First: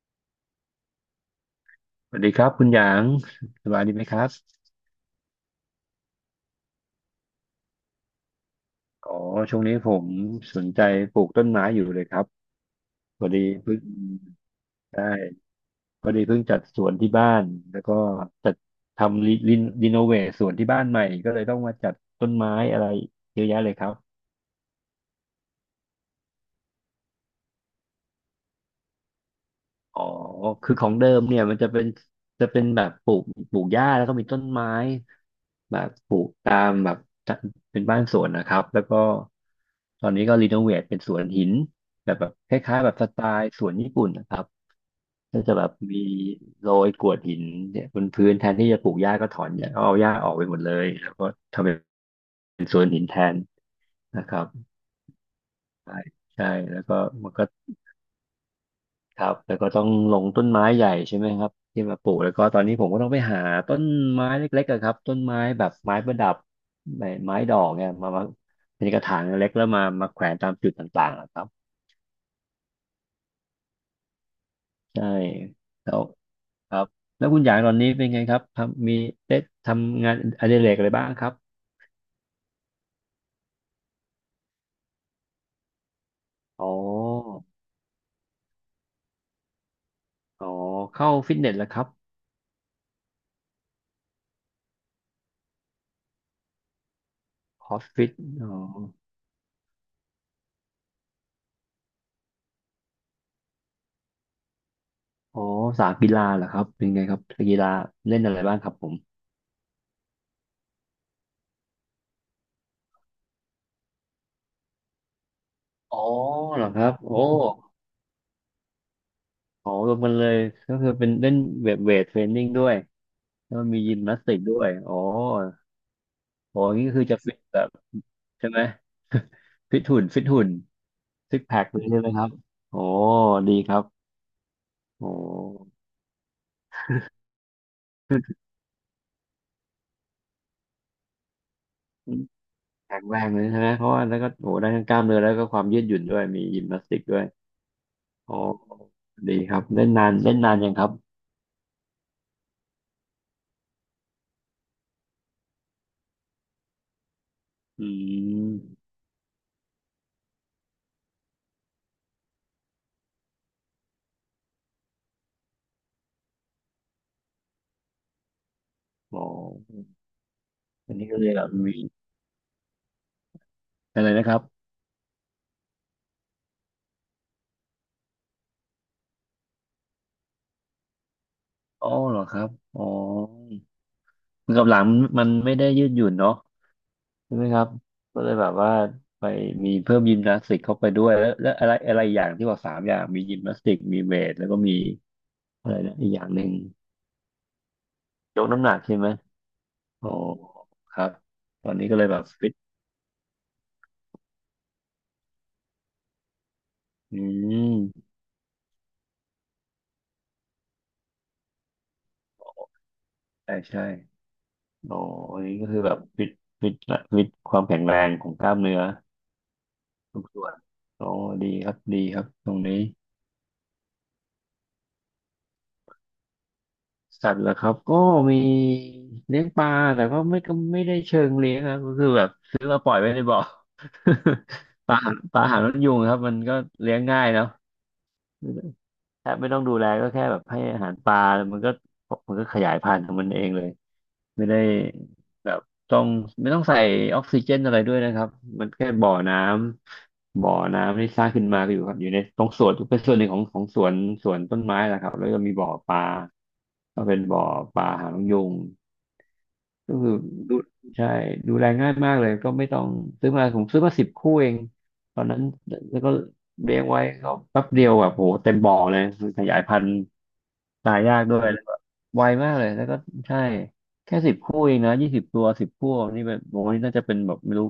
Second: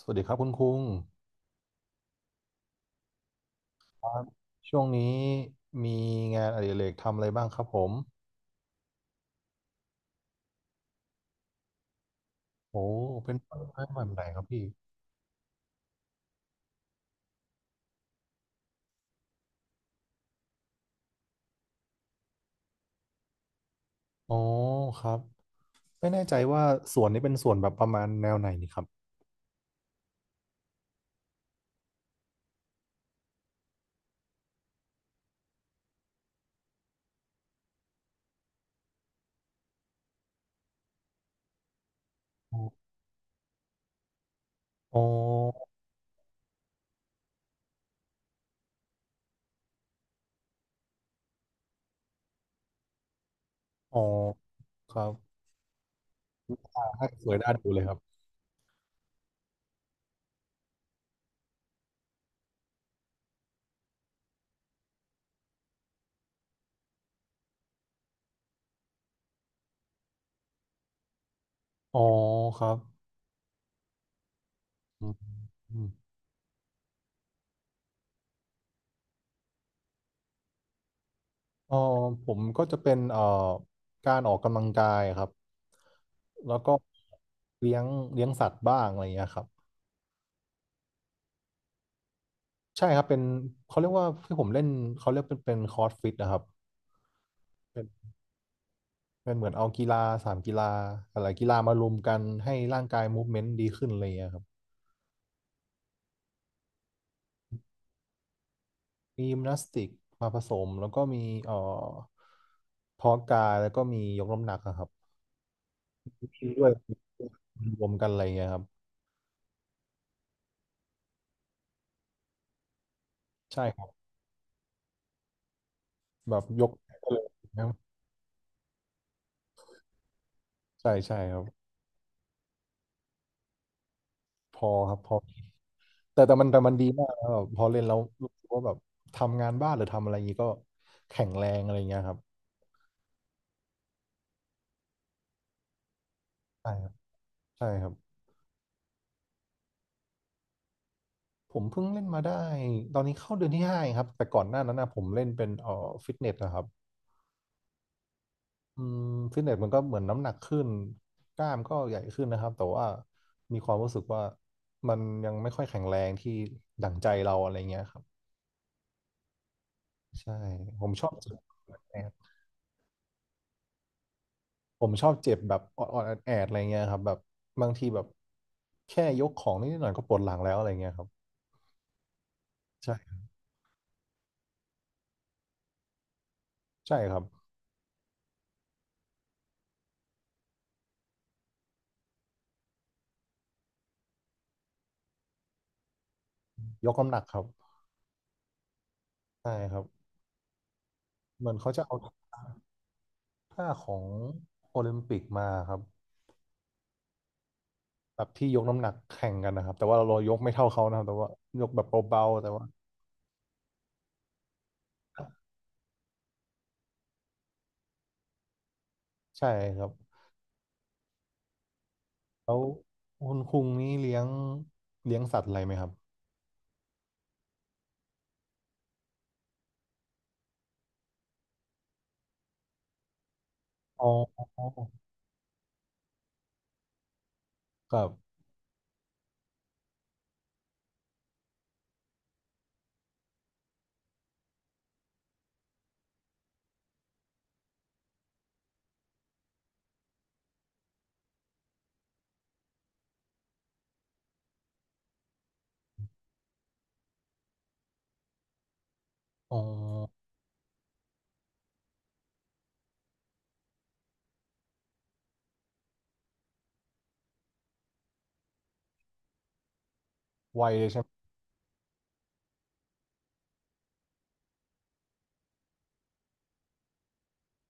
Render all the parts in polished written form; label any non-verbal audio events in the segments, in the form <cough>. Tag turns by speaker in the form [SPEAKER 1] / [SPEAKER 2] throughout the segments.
[SPEAKER 1] สวัสดีครับคุณคุง
[SPEAKER 2] สวัสดีครับคุณหยางสบายดีไห
[SPEAKER 1] ค
[SPEAKER 2] มค
[SPEAKER 1] รับ
[SPEAKER 2] รับ
[SPEAKER 1] ช่วงนี้มีงานอดิเรกทำอะไรบ้างครับผม
[SPEAKER 2] อ๋อช่วงนี้ผมสนใจปลูกต้นไม้อยู่เลยครับ
[SPEAKER 1] โอ้
[SPEAKER 2] พอ
[SPEAKER 1] เป็น
[SPEAKER 2] ดี
[SPEAKER 1] ต้น
[SPEAKER 2] เพิ่ง
[SPEAKER 1] ไม้แบบไหนครับพี่
[SPEAKER 2] ได้พอดีเพิ่งจัดสวนที่บ้านแล้วก็จัดทำรีโนเวทสวนที่บ้านใหม่ก็เลยต้องมาจัดต้นไม้อะไรเยอะแยะเลยครับ
[SPEAKER 1] อ๋อครับไม่แน่ใจว่าสวนนี้เป็นสวนแบบประมาณแนวไหนนี่ครับ
[SPEAKER 2] อ๋อ คือของเดิมเนี่ยมันจะเป็นจะเป็นแบบปลูกปลูกหญ้าแล้วก็มีต้นไม้แบบปลูกตามแบบเป็นบ้านสวนนะครับแล้วก็ตอนนี้ก็รีโนเวทเป็นสวนหินแบบค
[SPEAKER 1] อ๋
[SPEAKER 2] ล้าย
[SPEAKER 1] อ
[SPEAKER 2] ๆแบบสไตล์สวนญี่ปุ่นนะครับ
[SPEAKER 1] อ๋
[SPEAKER 2] ก็จะแบ
[SPEAKER 1] อ
[SPEAKER 2] บมีโรยกรวดหินเนี่ยบนพื้นแทนที่จะปลูกหญ้าก็ถอนหญ้าเอาหญ้าออกไปหมดเลยแล้วก็ทำแปบน
[SPEAKER 1] อ๋อ
[SPEAKER 2] นะครับ
[SPEAKER 1] ครับ
[SPEAKER 2] ใช่ใช่แล้วก็
[SPEAKER 1] ให้ส
[SPEAKER 2] มัน
[SPEAKER 1] วย
[SPEAKER 2] ก็
[SPEAKER 1] น่าดูเลยครับ
[SPEAKER 2] ครับแล้วก็ต้องลงต้นไม้ใหญ่ใช่ไหมครับที่มาปลูกแล้วก็ตอนนี้ผมก็ต้องไปหาต้นไม้เล็กๆอะครับต้นไม้แบบไม้ประดับไม้ดอกเนี่ยมาเป็นกระถางเล็กแล้วมาแขวนตามจุดต่างๆอะครับ
[SPEAKER 1] อ๋อครับ
[SPEAKER 2] ใช่
[SPEAKER 1] อืมอืม
[SPEAKER 2] แล้วครับแล้วคุณหยางตอนนี้เป็นไงครับทำมีได้ทำงานอดิเรกอะไรบ้างครับ
[SPEAKER 1] อ๋อผมก็จะเป็นการออกกำลังกายครับแล้ว
[SPEAKER 2] อ๋
[SPEAKER 1] ก็
[SPEAKER 2] อ
[SPEAKER 1] เลี้ยงเลี้ยงสัตว์บ้างอะไรอย่างเงี้ยครับ
[SPEAKER 2] อ๋อเข้าฟิตเนสแล้วครับ
[SPEAKER 1] ใช่ครับเป็นเขาเรียกว่าที่ผมเล่นเขาเรียกเป็นคอร์สฟิตนะครับ
[SPEAKER 2] คอ
[SPEAKER 1] เป็
[SPEAKER 2] ส
[SPEAKER 1] น
[SPEAKER 2] ฟิตอ๋อ
[SPEAKER 1] เป็นเหมือนเอากีฬาสามกีฬาอะไรกีฬามารวมกันให้ร่างกายมูฟเมนต์ดีขึ้นอะไรอย่างเลยครับ
[SPEAKER 2] อ๋อสายกีฬาเหรอครับเป็นไงครับกีฬาเล่นอะไรบ้างครับผม
[SPEAKER 1] มียิมนาสติกมาผสมแล้วก็มีเอ่อเพาะกายแล้วก็มียกน้ำหนักอะครับ
[SPEAKER 2] อ๋อเหร
[SPEAKER 1] ด้ว
[SPEAKER 2] อ
[SPEAKER 1] ย
[SPEAKER 2] ครับโอ้
[SPEAKER 1] รวมกันอะไรอย่างเงี้ยครับ
[SPEAKER 2] อ๋อรวมกันเลยก็คือเป็นเล่นเวทเทรนนิ่งด้วยแล้ว
[SPEAKER 1] ใช่ค
[SPEAKER 2] มี
[SPEAKER 1] รับ
[SPEAKER 2] ยิมนาสติกด้วยอ๋อ
[SPEAKER 1] แบบ
[SPEAKER 2] โอ้
[SPEAKER 1] ยก
[SPEAKER 2] นี่คือ
[SPEAKER 1] ก็
[SPEAKER 2] จะ
[SPEAKER 1] เลย
[SPEAKER 2] ฟิตแบ
[SPEAKER 1] นะ
[SPEAKER 2] บใช่ไหม <laughs> ฟิตหุ่นฟิตหุ่น
[SPEAKER 1] ใช่ใช่ค
[SPEAKER 2] ซิ
[SPEAKER 1] รั
[SPEAKER 2] ก
[SPEAKER 1] บ
[SPEAKER 2] แพคเลยใช่ไหมครับโอ้ดีครับ
[SPEAKER 1] พอครับพ
[SPEAKER 2] โอ้
[SPEAKER 1] อแต่มันดีมากนะแบบพอเล่นแล้วรู้สึกว่าแบบทำงานบ้านหรือทำอะไรอย่างนี้ก็แข็งแรงอะไรอย่างเงี้ยครับ
[SPEAKER 2] แข็งแรงเลยใช่ไหมเพราะว่าแล้วก็โอ้ได้ทั้งกล้ามเนื้อแล้วก็ความยืดหยุ่นด้วยมียิม
[SPEAKER 1] ใช่
[SPEAKER 2] นา
[SPEAKER 1] ค
[SPEAKER 2] ส
[SPEAKER 1] รับ
[SPEAKER 2] ติกด้วย
[SPEAKER 1] ใช่ครับ
[SPEAKER 2] อ๋อดีครับเล่นนานเล่นนานยังครับ
[SPEAKER 1] ผมเพิ่งเล่นมาได้ตอนนี้เข้าเดือนที่ห้าเองครับแต่ก่อนหน้านั้นนะผมเล่นเป็นฟิตเนสนะครับ
[SPEAKER 2] อื
[SPEAKER 1] อื
[SPEAKER 2] ม
[SPEAKER 1] มฟิตเนสมันก็เหมือนน้ำหนักขึ้นกล้ามก็ใหญ่ขึ้นนะครับแต่ว่ามีความรู้สึกว่ามันยังไม่ค่อยแข็งแรงที่ดั่งใจเราอะไรเงี้ยครับ
[SPEAKER 2] อ๋อ
[SPEAKER 1] ใช่ผม
[SPEAKER 2] อัน
[SPEAKER 1] ช
[SPEAKER 2] นี้
[SPEAKER 1] อบ
[SPEAKER 2] ก็เล
[SPEAKER 1] เจ็
[SPEAKER 2] ย
[SPEAKER 1] บ
[SPEAKER 2] แบบมี
[SPEAKER 1] แอด
[SPEAKER 2] อะไรนะครับ
[SPEAKER 1] ผมชอบเจ็บแบบออดๆแอดๆอะไรเงี้ยครับแบบบางทีแบบแค่ยกของนิดหน่อยก็ปวดหลังแล้วอะไรเงี้ยครับ
[SPEAKER 2] อ๋อเหรอครับอ๋อ
[SPEAKER 1] ใช่
[SPEAKER 2] มือกับหลังมันไม่ได้ยืดหยุ่นเนาะ
[SPEAKER 1] ใช่ครับ
[SPEAKER 2] ใช่ไหมครับก็เลยแบบว่าไปมีเพิ่มยิมนาสติกเข้าไปด้วยแล้วอะไรอะไรอย่างที่บอกสามอย่างมียิมนาสติกมีเวทแล้วก็มีอะไรนะอีกอย่างหนึ่ง
[SPEAKER 1] ยกน้ำหนักครับ
[SPEAKER 2] ยกน้ำหนักใช่ไหม
[SPEAKER 1] ใช่ครับ
[SPEAKER 2] โอ้ครับ
[SPEAKER 1] เหมือน
[SPEAKER 2] ตอ
[SPEAKER 1] เขา
[SPEAKER 2] น
[SPEAKER 1] จะ
[SPEAKER 2] นี้
[SPEAKER 1] เอา
[SPEAKER 2] ก็เลยแบบฟิต
[SPEAKER 1] ถ้าของโอลิมปิกมาครับ
[SPEAKER 2] อืม
[SPEAKER 1] แบบที่ยกน้ำหนักแข่งกันนะครับแต่ว่าเรายกไม่เท่าเขานะครับแต่ว่ายกแบบเบาๆแต่ว่า
[SPEAKER 2] ใช่ใช่โอ้อันนี้ก็คือแบบฟิตฟิตความแข็งแรงของกล้ามเนื้อ
[SPEAKER 1] ใช่ครับ
[SPEAKER 2] ทุกส่วนโอ้ดีครับดีครับต
[SPEAKER 1] แล้
[SPEAKER 2] รง
[SPEAKER 1] ว
[SPEAKER 2] นี้
[SPEAKER 1] คุณคุงนี่เลี้ยงสัตว์อะไรไหมครับ
[SPEAKER 2] สัตว์เหรอครับก็มีเลี้ยงปลาแต่ก็ไม่ได้เชิงเลี้ยงครับก็คือแบบซื้อมาปล่อยไว้ในบ่อ
[SPEAKER 1] อ๋อ
[SPEAKER 2] <laughs> ปลาปลาหางนกยูงครับมันก็เลี้ยงง่ายเนาะ
[SPEAKER 1] ครับ
[SPEAKER 2] แทบไม่ต้องดูแลก็แค่แบบให้อาหารปลามันก็มันก็ขยายพันธุ์ของมันเองเลยไม่ได้แบบต้องไม่ต้องใส่ออกซิเจนอะไรด้วยนะครับมันแค่บ่อน้ำที่สร้างขึ้นมาก็อยู่ครับอยู่ในตรงสวนเป็นส่วนหนึ่งของสวนต้นไม้แหละครับแล้วก็มีบ่อปลาก็เป็นบ่อปลาหางนกยูง
[SPEAKER 1] อ๋อ
[SPEAKER 2] ก็คือดูใช่ดูแลง่ายมากเลยก็ไม่ต้องซื้อมาผมซื้อมาสิบคู่เองตอนนั้นแล้วก็เลี้ยงไว้ก็แป๊บเดียวแบบโหเต็มบ่อเลยคือขยายพันธุ์
[SPEAKER 1] ไวเลย
[SPEAKER 2] ตาย
[SPEAKER 1] ใช่ไหม
[SPEAKER 2] ยากด้วยแล้วก็ไวมากเลยแล้วก็ใช่แค่สิบคู่เองนะ20 ตัวสิบคู่นี่แบบโอนี่น่าจะเป็นแบบไม่รู้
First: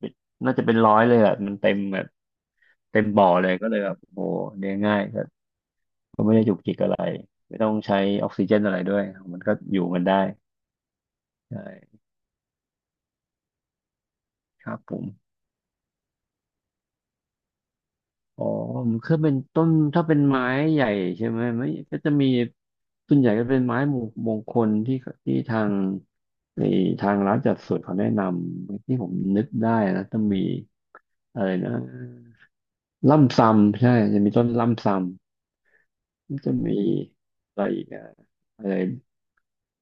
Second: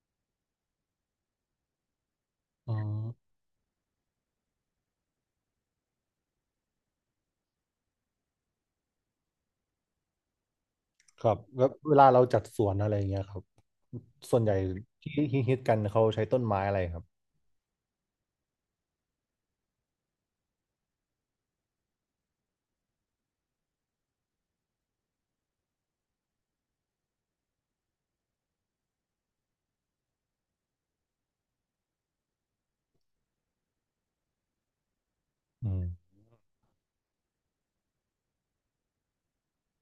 [SPEAKER 2] เป็นน่าจะเป็นร้อยเลยอ่ะมันเต็มแบบ
[SPEAKER 1] อื
[SPEAKER 2] เต็มบ่อ
[SPEAKER 1] ม
[SPEAKER 2] เลยก็เลยแบบโอ้โหเลี้ยงง่ายก็ไม่ได้จุกจิกอะไรไม่ต้องใช้ออกซิเจนอะไรด้วยมันก็อยู่กันได้
[SPEAKER 1] ครับ
[SPEAKER 2] ใช่
[SPEAKER 1] แล้วเวลาเราจัดสวนอะไรอย่างเงี้ยครับส่วนใหญ่
[SPEAKER 2] ครับผม
[SPEAKER 1] ที่ฮิตๆกันเขาใช้ต้นไม้อะไรครับ
[SPEAKER 2] อ๋อคือเป็นต้นถ้าเป็นไม้ใหญ่ใช่ไหมไม่ก็จะมีส่วนใหญ่ก็เป็นไม้มงมงคลที่ทางในทางร้านจัดสวนเขาแนะนำที่ผมนึกได้นะจะมีอะไรนะล่ำซำใช่จะมีต้นล่ำซำ
[SPEAKER 1] อืม
[SPEAKER 2] มันจะมีอะไรอีกอะอะไร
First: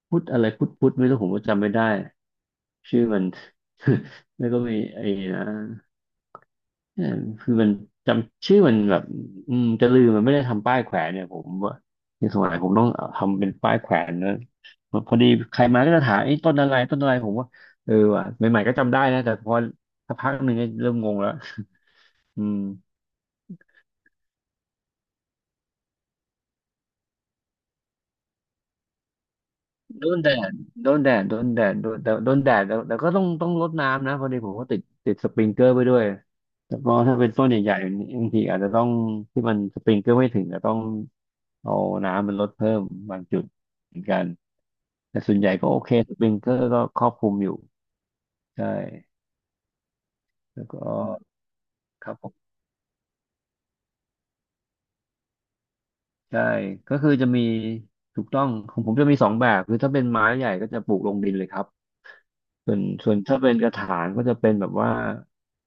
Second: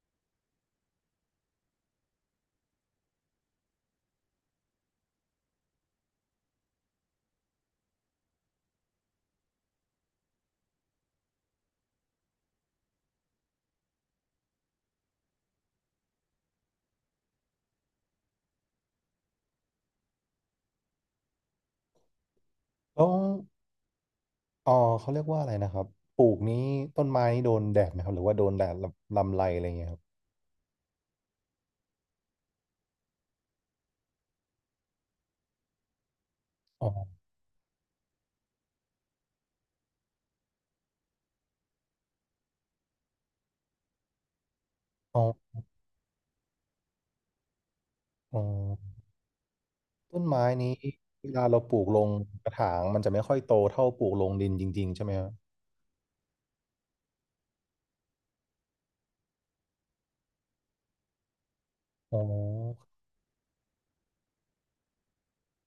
[SPEAKER 2] พุทธไม่รู้ผมก็จำไม่ได้ชื่อมัน <laughs> แล้วก็มีไอ้นะ เออคือมันจำชื่อมันแบบอืมจะลืมมันไม่ได้ทำป้ายแขวนเนี่ยผมว่าในสมัยผมต้องทำเป็นป้ายแขวนนะพอดีใครมาก็จะถามไอ้ยต้นอะไรต้นอะไรผมว่าเออว่ะใหม่ๆก็จำได้นะแต่พอสักพักหนึ่งก็เริ่มงงแล้วอืม
[SPEAKER 1] แล้วอ๋อเขาเรียกว่าอะไรนะครับปลูกนี้ต้นไม้นี่โดนแดดไหมครับหรือว่าโดนแดดลำไรอะไรเงี้ยครับ
[SPEAKER 2] โดนแดดโดนแดดโดนแดดโดนแต่โดนแดดแต่ก็ต้องรดน้ำนะพอดีผมก็ติดสปริงเกอร์ไปด้วยแล้ว
[SPEAKER 1] อ๋
[SPEAKER 2] ก็ถ้า
[SPEAKER 1] อ
[SPEAKER 2] เป็นต้นใหญ่ๆบางทีอาจจะต้องที่มันสปริงเกอร์ไม่ถึงจะต้องเอาน้ำมันลดเพิ่มบางจุดเหมือนกัน
[SPEAKER 1] อ๋
[SPEAKER 2] แต่
[SPEAKER 1] อ
[SPEAKER 2] ส่วนใหญ่ก็โอเคสปริงเกอร์ก็ครอบคลุมอยู่
[SPEAKER 1] อ๋อ
[SPEAKER 2] ใช่
[SPEAKER 1] ต้นไม้
[SPEAKER 2] แล้ว
[SPEAKER 1] นี้
[SPEAKER 2] ก็
[SPEAKER 1] เวลาเราปลูกล
[SPEAKER 2] ค
[SPEAKER 1] ง
[SPEAKER 2] รับผ
[SPEAKER 1] ก
[SPEAKER 2] ม
[SPEAKER 1] ระถางมันจะไม่ค่อยโตเท่าปลูกลงดินจริงๆใช่ไหมครับ
[SPEAKER 2] ใช่ก็คือจะมีถูกต้องของผมจะมีสองแบบคือถ้าเป็นไม้ใหญ่ก็จะปลูกลงดินเลยครับ
[SPEAKER 1] อ๋
[SPEAKER 2] ส่วน
[SPEAKER 1] อ
[SPEAKER 2] ส่วนถ้าเป็นกระถางก็จะเป็นแบบว่า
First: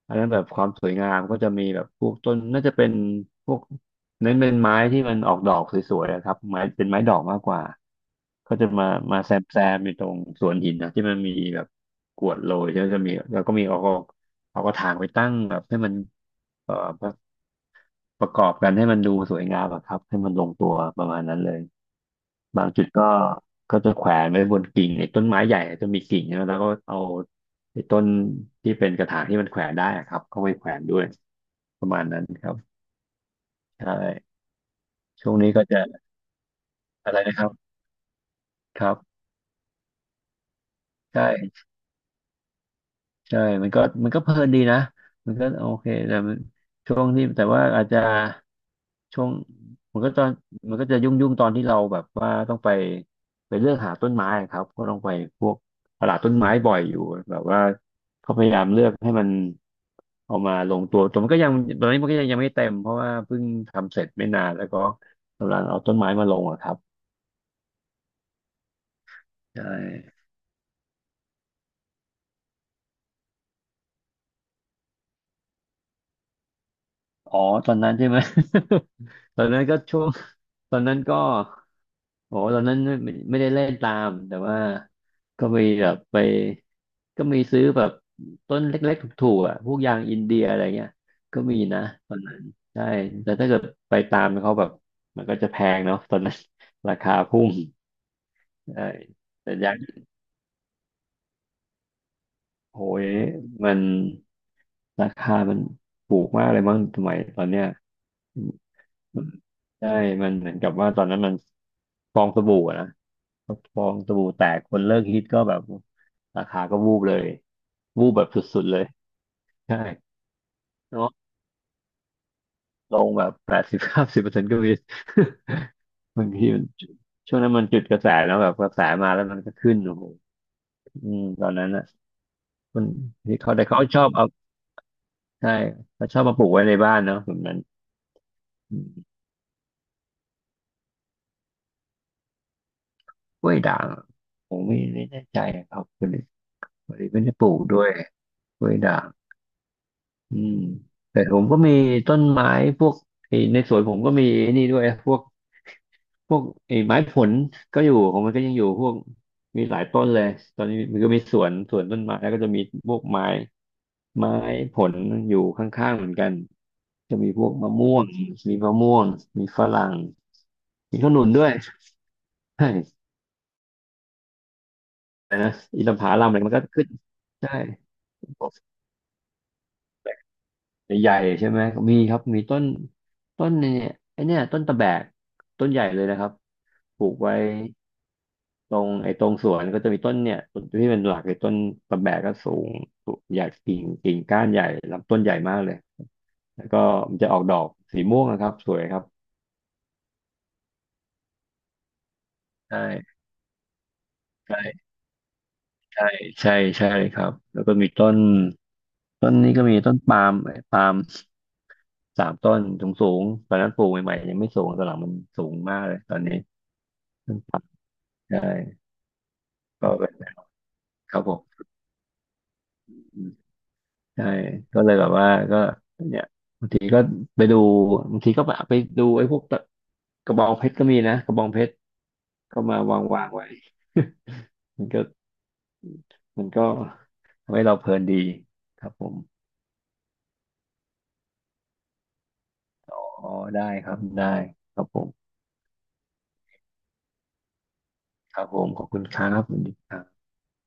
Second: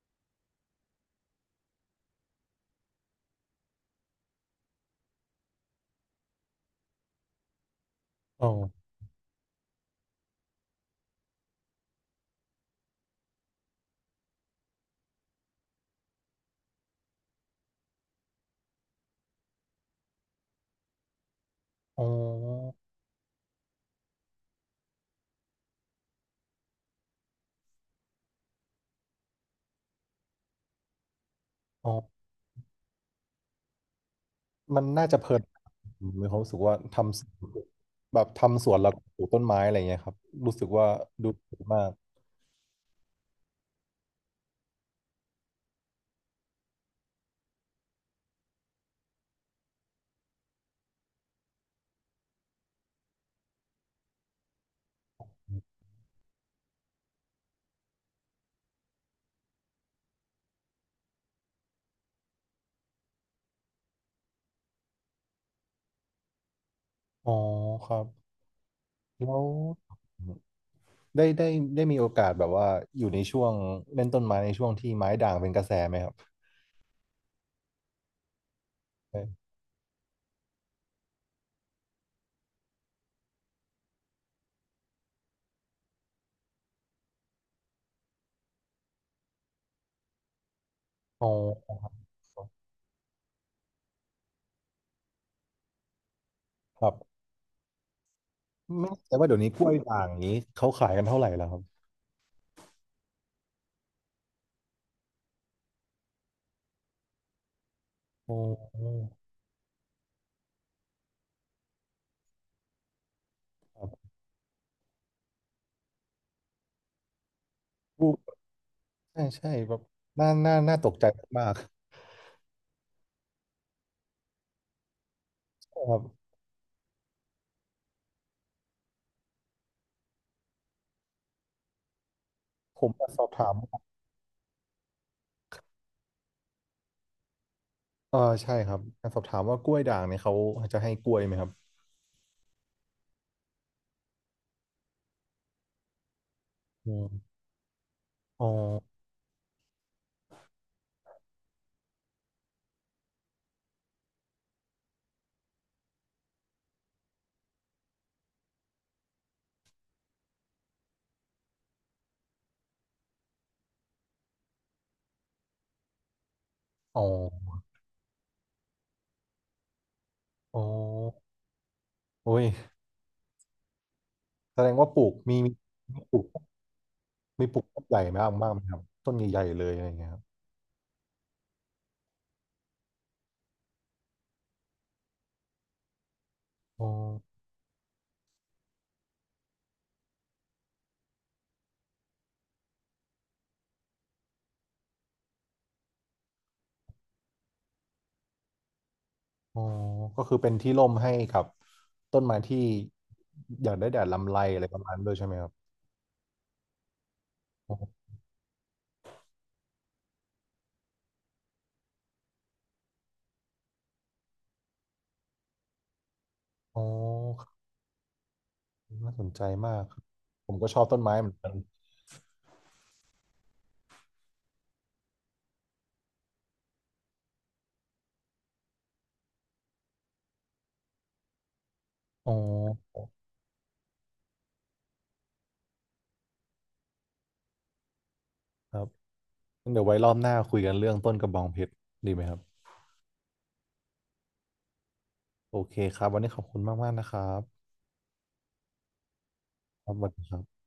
[SPEAKER 2] อันนั้นแบบความสวยงามก็จะมีแบบพวกต้นน่าจะเป็นพวกเน้นเป็นไม้ที่มันออกดอกสวยๆอะครับไม้เป็นไม้ดอกมากกว่า
[SPEAKER 1] อ๋
[SPEAKER 2] ก็จะ
[SPEAKER 1] อ
[SPEAKER 2] มาแซมแซมอยู่ตรงสวนหินนะที่มันมีแบบกรวดโรยแล้วจะมีแล้วก็มีเอากระถางไปตั้งแบบให้มันเอ่อประประกอบกันให้มันดูสวยงามอะครับให้มันลงตัวประมาณนั้นเลย
[SPEAKER 1] อ๋อ
[SPEAKER 2] บางจุดก็จะแขวนไว้บนกิ่งไอ้ต้นไม้ใหญ่จะมีกิ่งนะแล้วก็เอาไอ้ต้นที่เป็นกระถางที่มันแขวนได้อะครับเข้าไปแขวนด้วยป
[SPEAKER 1] อ๋อ
[SPEAKER 2] ระมาณนั้นครับใช่
[SPEAKER 1] มันน่าจะเพ
[SPEAKER 2] ช่ว
[SPEAKER 1] ลิ
[SPEAKER 2] ง
[SPEAKER 1] น
[SPEAKER 2] นี้ก็จะ
[SPEAKER 1] ผมมีความรู้สึกว่า
[SPEAKER 2] อะไร
[SPEAKER 1] ทำสวน
[SPEAKER 2] นะครับ
[SPEAKER 1] แบบทำสวน
[SPEAKER 2] ค
[SPEAKER 1] แล้
[SPEAKER 2] รั
[SPEAKER 1] ว
[SPEAKER 2] บ
[SPEAKER 1] ก็ปลูกต้นไม้อะไรเงี้ยครับรู้สึกว่าดู
[SPEAKER 2] ใช่
[SPEAKER 1] ดีมาก
[SPEAKER 2] ใช่มันก็เพลินดีนะมันก็โอเคแต่มันช่วงที่แต่ว่าอาจจะช่วงมันก็ตอนมันก็จะยุ่งตอนที่เราแบบว่าต้องไปไปเลือกหาต้นไม้อะครับก็ต้องไปพวกตลาดต้นไม้บ่อยอยู่แบบว่าเขาพยายามเลือกให้มันเอามาลงตัวแต่มันก็ยังตอนนี้มันก็ยังไม่เต็มเพราะว่าเพิ่งทำเสร็จไม่นานแล้วก็กำลังเอาต้นไม้มาลงอะครับ
[SPEAKER 1] อ๋อครับแล้ว
[SPEAKER 2] ใช่
[SPEAKER 1] ได้ได้ได้มีโอกาสแบบว่าอยู่ในช่วงเล่นต้นไม้ในช่วงที่ไม้ด่างเป็นกระแสไหมครับ
[SPEAKER 2] อ๋อตอนนั้นใช่ไหม <laughs> ตอนนั้นก็ช่วงตอนนั้นก็ โอ้ตอนนั้นไม่ได้เล่นตามแต่ว่าก็มีแบบไปก็มีซื้อแบบต้นเล็กๆถูกๆอ่ะพวกยางอินเดียอะไรเงี้ย
[SPEAKER 1] อ๋
[SPEAKER 2] ก็มีนะ
[SPEAKER 1] อ
[SPEAKER 2] ตอนนั้นใช่แต่ถ้าเกิดไปตามเขาแบบมันก็จะแพงเนาะตอนนั้น
[SPEAKER 1] ค
[SPEAKER 2] <laughs>
[SPEAKER 1] รับ
[SPEAKER 2] ราคาพุ่งใช่
[SPEAKER 1] ไม่แต่ว่าเดี๋ยวนี้
[SPEAKER 2] แต่
[SPEAKER 1] กล้ว
[SPEAKER 2] ยา
[SPEAKER 1] ย
[SPEAKER 2] ง
[SPEAKER 1] ด่างนี้เขาขายกันเท่าไหร่แล้วครับ
[SPEAKER 2] โอ้ยมันราคามันถูกมากเลยมั้งสมัยตอนเนี้ย
[SPEAKER 1] โอ้
[SPEAKER 2] ใช่ มันเหมือนกับว่าตอนนั้นมันฟองสบู่อะนะฟ
[SPEAKER 1] ครั
[SPEAKER 2] อง
[SPEAKER 1] บ
[SPEAKER 2] สบู่แตกคนเลิกฮิตก็แบบราคาก็วูบเลยวู
[SPEAKER 1] ลู
[SPEAKER 2] บ
[SPEAKER 1] ก
[SPEAKER 2] แบบสุดๆเลย
[SPEAKER 1] ใช่ใช่แบ
[SPEAKER 2] ใช่
[SPEAKER 1] บน่าตกใจ
[SPEAKER 2] เนาะ
[SPEAKER 1] มาก
[SPEAKER 2] ลงแบบ80-90%ก็มี <laughs>
[SPEAKER 1] ๆครับ
[SPEAKER 2] บางทีมันช่วงนั้นมันจุดกระแสแล้วแบบกระแสมาแล้วมันก็ขึ้นโอ้โหอืมตอนนั้นอ่ะ
[SPEAKER 1] ผ
[SPEAKER 2] มัน
[SPEAKER 1] มมาสอบ
[SPEAKER 2] ที่
[SPEAKER 1] ถา
[SPEAKER 2] เขา
[SPEAKER 1] ม
[SPEAKER 2] แต่เขาชอบเอาใช่ เขาชอบมาปลูกไว้ในบ้านเนาะแบบนั้น
[SPEAKER 1] เออใช่ครั
[SPEAKER 2] อื
[SPEAKER 1] บ
[SPEAKER 2] ม
[SPEAKER 1] มาสอบถามว่ากล้วยด่างเนี่ยเขาจะให้กล้วยไหมครับ
[SPEAKER 2] กล้วยด่างผมไม่แน่ใจอะครับคนนี้ค
[SPEAKER 1] อื
[SPEAKER 2] นนี้ไม่ได้
[SPEAKER 1] ม
[SPEAKER 2] ปลูกด้วย
[SPEAKER 1] อ๋อ
[SPEAKER 2] กล้วยด่าง อืมแต่ผมก็มีต้นไม้พวกไอ้ในสวนผมก็มีไอ้นี่ด้วยพวกพวกไอ้ไม้ผลก็อยู่ของมันก็ยังอยู่พวกมีหลายต้นเลยตอนนี้มันก็มีสวนสวนต้นไม้แล้วก็จะมีพวกไม้ไม้ผลอยู่ข้างๆเหมือนกัน
[SPEAKER 1] อ๋
[SPEAKER 2] จะมีพว
[SPEAKER 1] อ
[SPEAKER 2] กมะม่วงมีมะม่วงมีฝรั่ง
[SPEAKER 1] อ๋อ
[SPEAKER 2] มีขนุนด้วย
[SPEAKER 1] โอ้ย
[SPEAKER 2] ใช่
[SPEAKER 1] แสดงว่าปลูก
[SPEAKER 2] แต่นะอินท
[SPEAKER 1] มี
[SPEAKER 2] ผ
[SPEAKER 1] ปลู
[SPEAKER 2] ลั
[SPEAKER 1] ก
[SPEAKER 2] มอะไรมันก็ขึ้น
[SPEAKER 1] มี
[SPEAKER 2] ใช่
[SPEAKER 1] ปลูกต้นใหญ่มากมากไหมครับต้นใหญ่ๆเลยอะไรอย่างเงี้ยครับ
[SPEAKER 2] ใหญ่ๆใช่ไหมมีครับมีต้นต้นเนี่ยไอเนี่ยต้นตะแบกต้นใหญ่เลยนะครับ
[SPEAKER 1] อ๋อ
[SPEAKER 2] ปลูกไว้ตรงไอ้ตรงสวนก็จะมีต้นเนี่ยต้นที่เป็นหลักเลยต้นตะแบกก็สูงสูงใหญ่กิ่งก้านใหญ่ลำต้นใหญ่มากเลยแล้วก็มันจะออกดอกสีม่วงนะครับสวยครับ
[SPEAKER 1] อ๋อก็คือเป็นที่ร่มให้กับต้นไม้ที่
[SPEAKER 2] ใช่
[SPEAKER 1] อยากได้แดดลำไรอะไรประ
[SPEAKER 2] ใช่
[SPEAKER 1] มาณนั้นด้วยใช่ไหมครับ
[SPEAKER 2] ใช่ใช่ใช่ครับแล้วก็
[SPEAKER 1] อ๋
[SPEAKER 2] มี
[SPEAKER 1] อ
[SPEAKER 2] ต้นต้นนี้ก็มีต้นปาล์มเอ้ยปาล์ม3 ต้นสูงสูงตอนนั้นปลูกใหม่ๆยังไม่สูงตอนหลังมันสูงมากเลยตอนนี้
[SPEAKER 1] อ๋อ
[SPEAKER 2] ต้นปาล์มใช่
[SPEAKER 1] น่าสนใจมาก
[SPEAKER 2] ก
[SPEAKER 1] ครับ
[SPEAKER 2] ็
[SPEAKER 1] ผมก็ชอบต้นไม้
[SPEAKER 2] ครับ
[SPEAKER 1] เห
[SPEAKER 2] ผ
[SPEAKER 1] มือนกัน
[SPEAKER 2] มใช่ก็เลยแบบว่าก็เนี่ยบางทีก็ไปดูบางทีก็ไปดูไอ้พวกตะกระบองเพชรก็มีนะกระบองเพชร
[SPEAKER 1] อ๋อ
[SPEAKER 2] ก็มาวางไว้มันก็มันก็ทำให้เราเพลินดี
[SPEAKER 1] ค
[SPEAKER 2] ค
[SPEAKER 1] รับ
[SPEAKER 2] รับผม
[SPEAKER 1] งั้นเดี๋ยวไว้รอบหน้าคุยกันเรื่องต้นกระบองเพชรดีไหมครับ
[SPEAKER 2] อ๋อได้ครับได้ครับผม
[SPEAKER 1] โอเคครับวันนี้ขอบคุณมากๆนะครับ
[SPEAKER 2] ครับผมขอบคุณครับสวัสดี
[SPEAKER 1] ค
[SPEAKER 2] ค
[SPEAKER 1] รับส
[SPEAKER 2] รั
[SPEAKER 1] วัสดี
[SPEAKER 2] บ
[SPEAKER 1] ครับ